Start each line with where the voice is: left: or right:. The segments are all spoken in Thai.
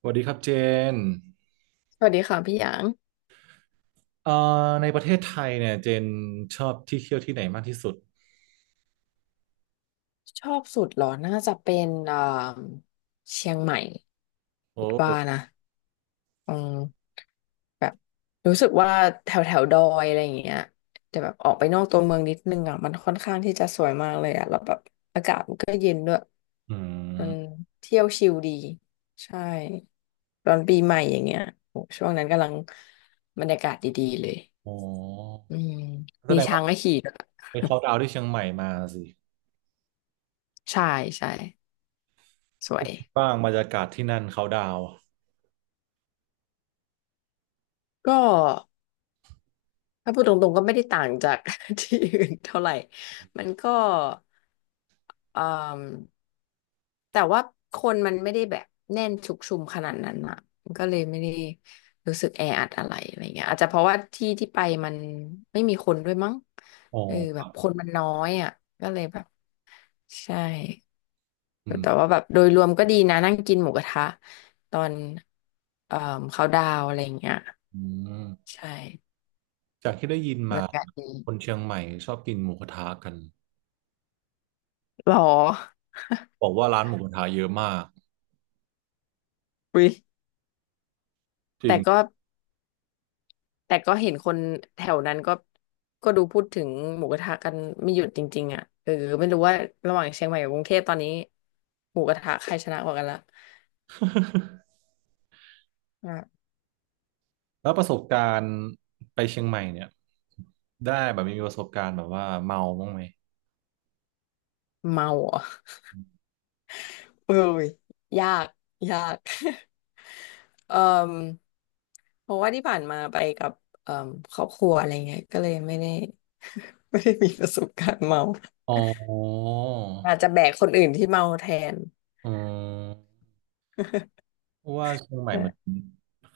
right: สวัสดีครับเจน
left: สวัสดีค่ะพี่หยาง
right: เอ่อในประเทศไทยเนี่ยเจนชอบที่เที่ยวที่ไหนมากที่สุด
left: ชอบสุดเหรอน่าจะเป็นเชียงใหม่
right: โอ
left: คิดว่า
right: ้
left: นะอืมแบบรู้สึกว่าแถวแถวดอยอะไรอย่างเงี้ยแต่แบบออกไปนอกตัวเมืองนิดนึงอ่ะมันค่อนข้างที่จะสวยมากเลยอ่ะแล้วแบบ
right: อื
left: มัน
right: ม
left: เที่ยวชิลดีใช่ตอนปีใหม่อย่างเงี้ยโหช่วงนั้นกำลังบรรยากาศดีๆเลย
right: อ๋อ
left: อืม
right: แส
left: มี
right: ดง
left: ช้า
right: ว่า
left: งให้ขี่ด้วย
right: ไปเขาดาวน์ที่เชียงใหม่มาสิ
left: ใช่ใช่สวย
right: บ้างบรรยากาศที่นั่นเขาดาวน์
left: ก็ ถ้าพูดตรงๆก็ไม่ได้ต่างจาก ที่อื่นเท่าไหร่ มันก็เอ่มแต่ว่าคนมันไม่ได้แบบแน่นชุกชุมขนาดนั้นอ่ะมันก็เลยไม่ได้รู้สึกแออัดอะไรอะไรเงี้ยอาจจะเพราะว่าที่ที่ไปมันไม่มีคนด้วยมั้ง
right: อ๋อ
left: เออแบบคนมันน้อยอ่ะก็เลยแบบใช่
right: อืม
left: แต่ว่าแบบโดยรวมก็ดีนะนั่งกินหมูกระทะตอนเอ่อเขาดาวน์อะไรเงี้ย
right: อืม
left: ใช่
right: จากที่ได้ยิน
left: บรร
right: มา
left: ยากาศดี
right: คนเชียงใหม่ชอบกินหมูกระทะกัน
left: หรอ
right: บอกว่าร้านหมูกระทะเยอะมาก
left: อุ๊ย
right: จริ
left: แต่
right: ง
left: ก็แต่ก็เห็นคนแถวนั้นก็ก็ดูพูดถึงหมูกระทะกันไม่หยุดจริงๆอ่ะเออไม่รู้ว่าระหว่างเชียงใหม่กับกรุงเทพตอนนี้หมูกระทะใครชนะกว่ากันละ อ่ะ
right: แล้วประสบการณ์ไปเชียงใหม่เนี่ยได้แบบมีประสบการณ์แบบว่าเมาบ้างไหม
left: เมาเหรอ่ะเอ้ยยากยาก เอ่อเพราะว่าที่ผ่านมาไปกับเอ่อครอบครัวอะไรเงี้ยก็เลยไม่ได้มีประสบการณ์เมา
right: อ๋อ
left: อาจจะแบกคนอื่นที่เมาแทน
right: อืมเพราะว่าเชียงใหม่มัน
left: ใช่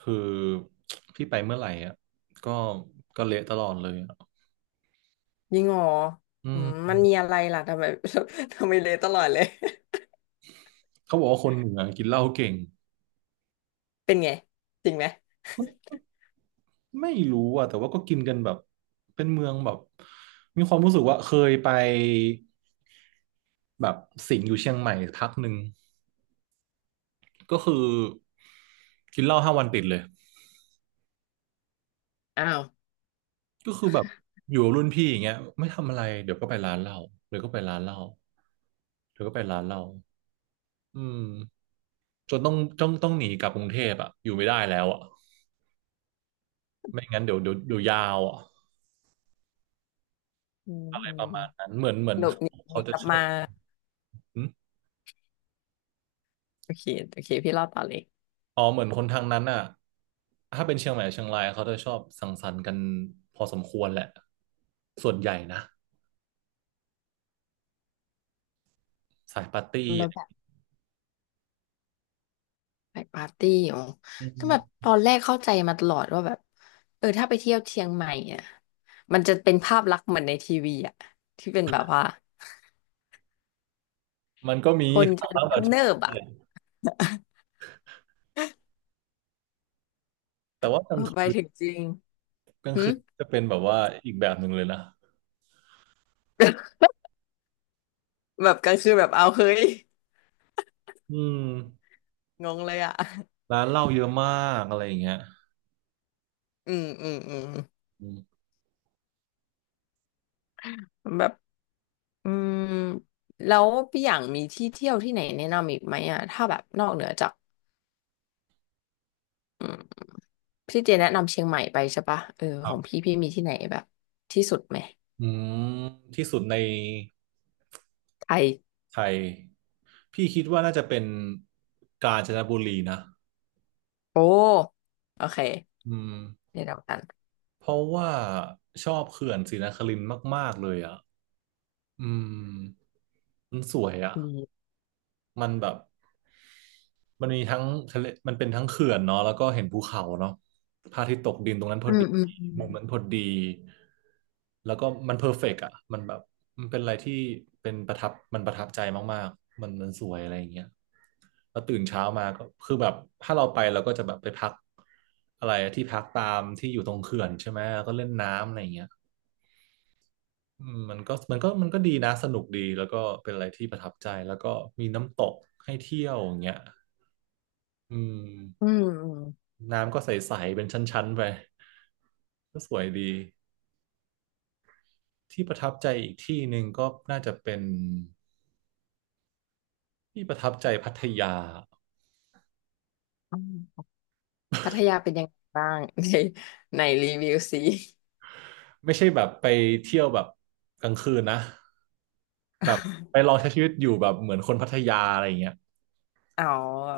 right: คือพี่ไปเมื่อไหร่อ่ะก็ก็เละตลอดเลยอ่ะ
left: ยิ่งอ๋อ
right: อื
left: อืมมัน
right: ม
left: มีอะไรล่ะทำไม ทำไมเลยตลอดเลย
right: เขาบอกว่าคนเหนือกินเหล้าเก่ง
left: เป็นไงจริงไหม
right: ไม่รู้อ่ะแต่ว่าก็กินกันแบบเป็นเมืองแบบมีความรู้สึกว่าเคยไปแบบสิงห์อยู่เชียงใหม่พักหนึ่งก็คือกินเหล้าห้าวันติดเลย
left: อ้าว
right: ก็คือแบบอยู่กับรุ่นพี่อย่างเงี้ยไม่ทำอะไรเดี๋ยวก็ไปร้านเหล้าเดี๋ยวก็ไปร้านเหล้าเดี๋ยวก็ไปร้านเหล้าอืม จนต้องหนีกลับกรุงเทพอ่ะอยู่ไม่ได้แล้วอ่ะไม่งั้นเดี๋ยวยาวอ่ะ
left: อืม
right: อะไร
left: อื
right: ป
left: ม
right: ระมาณนั้นเหมือน
left: หลบหนี
right: เขาจะ
left: กลับ
right: ชอ
left: มา
right: บหึ
left: โอเคโอเคพี่เล่าต่อเลย
right: อ๋อเหมือนคนทางนั้นอ่ะถ้าเป็นเชียงใหม่เชียงรายเขาจะชอบสังสรรค์กันพอสมควรแหละส่วนใหญ่นะสายปาร์ตี้
left: แล้
right: อะ
left: ว
right: ไร
left: แบบไปปาร์ตี้อ๋อ
right: อื
left: ก็แบบ
right: ม
left: ตอนแรกเข้าใจมาตลอดว่าแบบเออถ้าไปเที่ยวเชียงใหม่อ่ะมันจะเป็นภาพลักษณ์เหมือนในทีวีอ่ะที่เป็นแบบว่า
right: มันก็มี
left: คน
right: ครั้
left: จะ
right: งแบบที่
left: เนิบๆอ่ะ
right: เนี่ยแต่ว่ากลาง
left: ไป
right: คืน
left: ถึงจริง
right: กลาง
left: หึ
right: คืนจะเป็นแบบว่าอีกแบบหนึ่งเลยนะ
left: แบบกลางคืนแบบเอาเฮ้ย
right: อืม
left: งงเลยอ่ะ
right: ร้านเหล้าเยอะมากอะไรอย่างเงี้ย
left: อืม
right: อืม
left: แบบอืมแล้วพี่อย่างมีที่เที่ยวที่ไหนแนะนำอีกไหมอ่ะถ้าแบบนอกเหนือจาก พี่เจแนะนำเชียงใหม่ไปใช่ปะเออ
right: ค
left: ข
right: รั
left: องพี่
right: บ
left: พี่มีที่ไหนแบบที่สุดไหม
right: อืมที่สุดใน
left: ไทย
right: ไทย พี่คิดว่าน่าจะเป็นกาญจนบุรีนะ
left: โอ้โอเค
right: อืม
left: เดี๋ยวเดียวกัน
right: เพราะว่าชอบเขื่อนศรีนครินทร์มากๆเลยอ่ะอืมมันสวยอ่ะ
left: ดี
right: มันแบบมันมีทั้งทะเลมันเป็นทั้งเขื่อนเนาะแล้วก็เห็นภูเขาเนาะพระอาทิตย์ตกดินตรงนั้นพ
left: อื
right: อ
left: ม
right: ดี
left: อืมอืม
right: มุมนั้นพอดีแล้วก็มันเพอร์เฟกต์อ่ะมันแบบมันเป็นอะไรที่เป็นประทับมันประทับใจมากๆมันมันสวยอะไรอย่างเงี้ย แล้วตื่นเช้ามาก็คือแบบถ้าเราไปเราก็จะแบบไปพักอะไรที่พักตามที่อยู่ตรงเขื่อนใช่ไหมแล้วก็เล่นน้ำอะไรอย่างเงี้ยอืมมันก็ดีนะสนุกดีแล้วก็เป็นอะไรที่ประทับใจแล้วก็มีน้ำตกให้เที่ยวอย่างเงี้ยอืม
left: อืมอืม
right: น้ำก็ใสๆเป็นชั้นๆไปก็สวยดีที่ประทับใจอีกที่หนึ่งก็น่าจะเป็นที่ประทับใจพัทยา
left: อืมพัทยาเป็นยังไงบ้างใน ในรีวิวสิ
right: ไม่ใช่แบบไปเที่ยวแบบกลางคืนนะไปลอง ใช้ชีวิตอยู่แบบเหมือนคนพัทยาอะไรอย่างเงี้ย
left: อ๋อ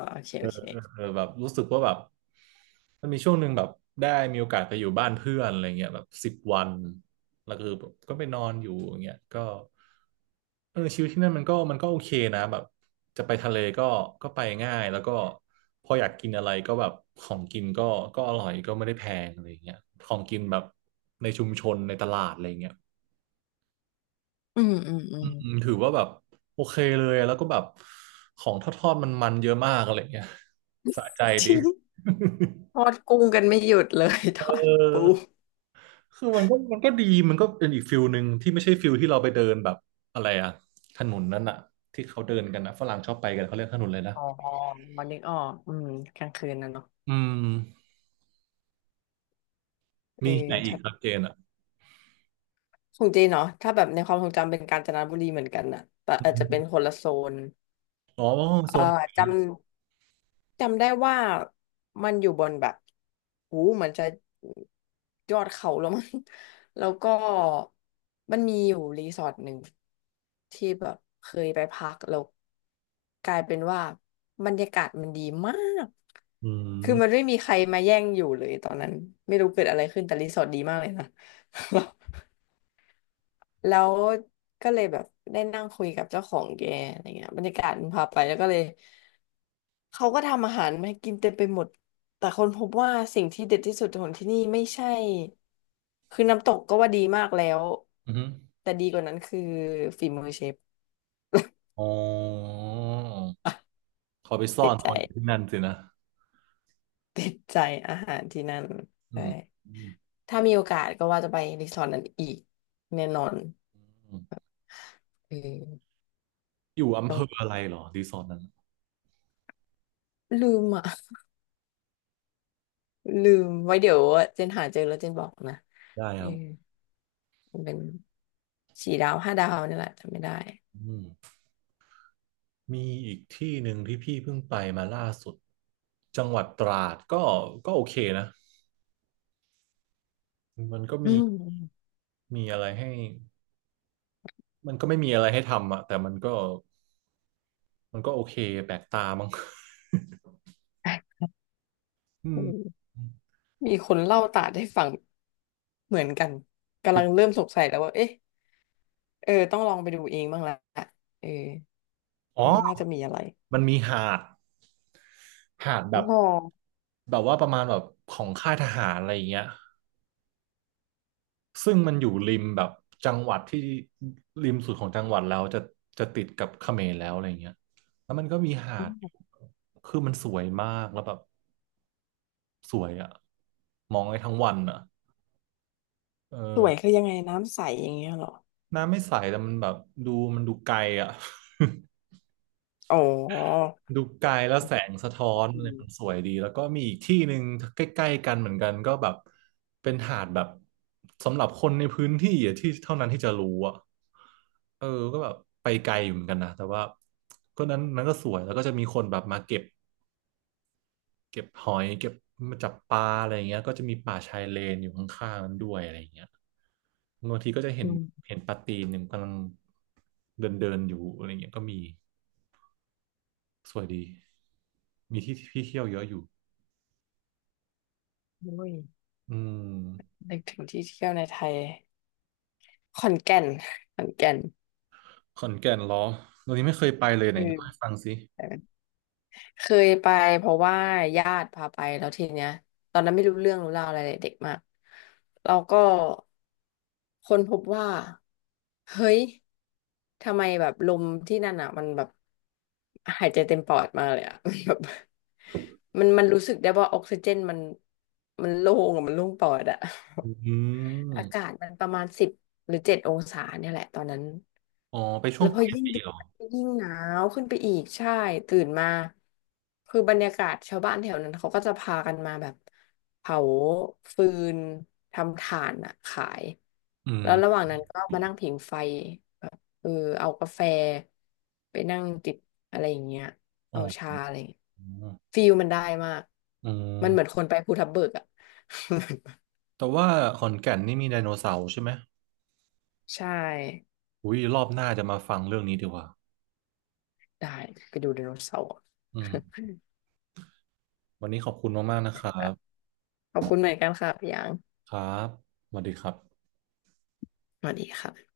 left: โอเคโอเค
right: เออแบบรู้สึกว่าแบบมันมีช่วงหนึ่งแบบได้มีโอกาสไปอยู่บ้านเพื่อนอะไรเงี้ยแบบสิบวันแล้วคือแบบก็ไปนอนอยู่อย่างเงี้ยก็เออชีวิตที่นั่นมันก็โอเคนะแบบจะไปทะเลก็ก็ไปง่ายแล้วก็พออยากกินอะไรก็แบบของกินก็ก็อร่อยก็ไม่ได้แพงอะไรเงี้ยของกินแบบในชุมชนในตลาดอะไรเงี้ย
left: อืมอืมอื
right: อื
left: ม
right: มถือว่าแบบโอเคเลยแล้วก็แบบของทอดๆมันๆเยอะมากอะไรเงี้ยสะใจ
left: จ
right: ดี
left: ริงท อดกุ้งกันไม่หยุดเลย ท
right: เ
left: อดปู
right: ออคือมันก็ดี มันก็เป็นอีกฟิลหนึ่งที่ไม่ใช่ฟิลที่เราไปเดินแบบอะไรอะถนนนั้นอะที่เขาเดินกันนะฝรั่งชอบไปกันเขาเรียกถนนเลยนะ
left: อ๋อนึกออกอืมกลางคืนนะเนาะ
right: อืม
left: เอ
right: มีที่ไหน
left: อ
right: อีกครับเจนอะ
left: ของจีนเนาะถ้าแบบในความทรงจำเป็นกาญจนบุรีเหมือนกันน่ะแต่
right: อ
left: อาจจะเป็นค
right: ม
left: นละโซน
right: อ๋อโซ
left: เอ่อ
right: นนี้
left: จ
right: นะ
left: ำจำได้ว่ามันอยู่บนแบบหูเหมือนจะยอดเขาแล้วมั้ง แล้วก็มันมีอยู่รีสอร์ทหนึ่งที่แบบเคยไปพักแล้วกลายเป็นว่าบรรยากาศมันดีมาก
right: อื
left: คือมัน
right: ม
left: ไม่มีใครมาแย่งอยู่เลยตอนนั้นไม่รู้เกิดอะไรขึ้นแต่รีสอร์ทดีมากเลยนะ แล้วก็เลยแบบได้นั่งคุยกับเจ้าของแกอะไรเงี้ยบรรยากาศมันพาไปแล้วก็เลยเขาก็ทำอาหารมาให้กินเต็มไปหมดแต่คนพบว่าสิ่งที่เด็ดที่สุดของที่นี่ไม่ใช่คือน้ำตกก็ว่าดีมากแล้ว
right: อืม
left: แต่ดีกว่านั้นคือฝีมือเชฟ
right: อ๋อเขาไปซ่อ
left: ติด
right: นต
left: ใจ
right: อนอยู่ที่นั่นสินะ
left: ติดใจอาหารที่นั่น
right: อื
left: ใช่
right: มอืม
left: ถ้ามีโอกาสก็ว่าจะไปรีสอร์ทนั้นอีกแน่นอน
right: อืม
left: เออ
right: อยู่อำ
left: ต้
right: เภ
left: อง
right: ออะไรเหรอรีสอร์ทนั้น
left: ลืมอ่ะลืมไว้เดี๋ยวเจนหาเจอแล้วเจนบอกนะ
right: ได้
left: เอ
right: ค
left: อ
right: รับ
left: มันเป็นสี่ดาวห้าดาวนี่แหละจำไม่ได้
right: อืมมีอีกที่หนึ่งที่พี่เพิ่งไปมาล่าสุดจังหวัดตราดก็ก็โอเคนะ มันก็
left: อื
right: มี
left: ม
right: มีอะไรให้มันก็ไม่มีอะไรให้ทำอะแต่มันก็โอเคแปลกตามั้ง อื
left: อื
right: ม
left: มมีคนเล่าตาดให้ฟังเหมือนกัน
right: จ
left: กำ
right: ริ
left: ลั
right: ง
left: งเริ่มสงสัยแล้วว่าเอ๊ะเออต้องลองไปดูเองบ้างละเออ
right: อ๋อ
left: น่าจะมีอะไร
right: มันมีหาดหาดแบ
left: อ๋อ
right: บแบบว่าประมาณแบบของค่ายทหารอะไรอย่างเงี้ยซึ่งมันอยู่ริมแบบจังหวัดที่ริมสุดของจังหวัดแล้วจะจะติดกับเขมรแล้วอะไรอย่างเงี้ยแล้วมันก็มีหาดอยู่คือมันสวยมากแล้วแบบสวยอะมองได้ทั้งวันอะเอ
left: ส
right: อ
left: วยคือยังไงน้ำใสอย่างเงี้ยเหรอ
right: น้ำไม่ใสแต่มันแบบดูมันดูไกลอ่ะ
left: อ๋อ
right: ดูไกลแล้วแสงสะท้อน
left: อื
right: อะไรมันส
left: ม
right: วยดีแล้วก็มีอีกที่หนึ่งใกล้ๆกันเหมือนกันก็แบบเป็นหาดแบบสำหรับคนในพื้นที่อะที่เท่านั้นที่จะรู้อ่ะเออก็แบบไปไกลอยู่เหมือนกันนะแต่ว่าก็นั้นก็สวยแล้วก็จะมีคนแบบมาเก็บ เก็บหอยเก็บมาจับปลาอะไรอย่างเงี้ยก็จะมีป่าชายเลนอยู่ข้างๆนั้นด้วยอะไรอย่างเงี้ยบางทีก็จะเห็
left: อื
right: น
left: ม
right: เห็นปลาตีนหนึ่งกำลังเดินเดินอยู่อะไรเงี้ยก็มีสวยดีมีที่ที่เที่ยวเยอะอยู่
left: โอ้ย
right: อืม
left: นึกถึงที่เที่ยวในไทยขอนแก่นขอนแก่น
right: ขอนแก่นเหรอตอนนี้ไม่เคยไปเลยไหน
left: เ
right: เล่าให้ฟังสิ
left: ออ เคยไปเพราะว่าญาติพาไปแล้วทีเนี้ยตอนนั้นไม่รู้เรื่องรู้ราวอะไรเลยเด็กมากเราก็ค้นพบว่าเฮ้ยทำไมแบบลมที่นั่นอ่ะมันแบบหายใจเต็มปอดมาเลยอ่ะ มันแบบมันรู้สึกได้ว่าออกซิเจนมันมันโล่งอะมันโล่งปอดอ่ะ
right: อื
left: อา
right: ม
left: กาศมันประมาณ10หรือ7องศาเนี่ยแหละตอนนั้น
right: อ๋อไปช่ว
left: แล้
right: ง
left: วพ
right: ป
left: อ
right: ลาย
left: ยิ่ง
right: ปี
left: ดึก
right: เหรอ
left: ก็ยิ่งหนาวขึ้นไปอีกใช่ตื่นมาคือบรรยากาศชาวบ้านแถวนั้นเขาก็จะพากันมาแบบเผาฟืนทำถ่านอะขาย
right: อื
left: แล้
right: ม
left: วระหว่างนั้นก็มานั่งผิงไฟแบบเออเอากาแฟไปนั่งจิบอะไรอย่างเงี้ย
right: อ๋อ
left: เอาชาอะไรอย่างเงี้ยฟีลมันได้มาก
right: อื
left: มันเหมือน
right: ม
left: คนไปภูทับเบิกอะ
right: แต่ว่าขอนแก่นนี่มีไดโนเสาร์ใช่ไหม
left: ใช่
right: อุ้ยรอบหน้าจะมาฟังเรื่องนี้ดีกว่า
left: ได้ไปดูไดโนเสาร์
right: อืม วันนี้ขอบคุณมากๆนะครั
left: ค่ะ
right: บ
left: ขอบคุณเหมือนกันค่ะพี่หยาง
right: ครับสวัสดีครับ
left: สวัสดีค่ะ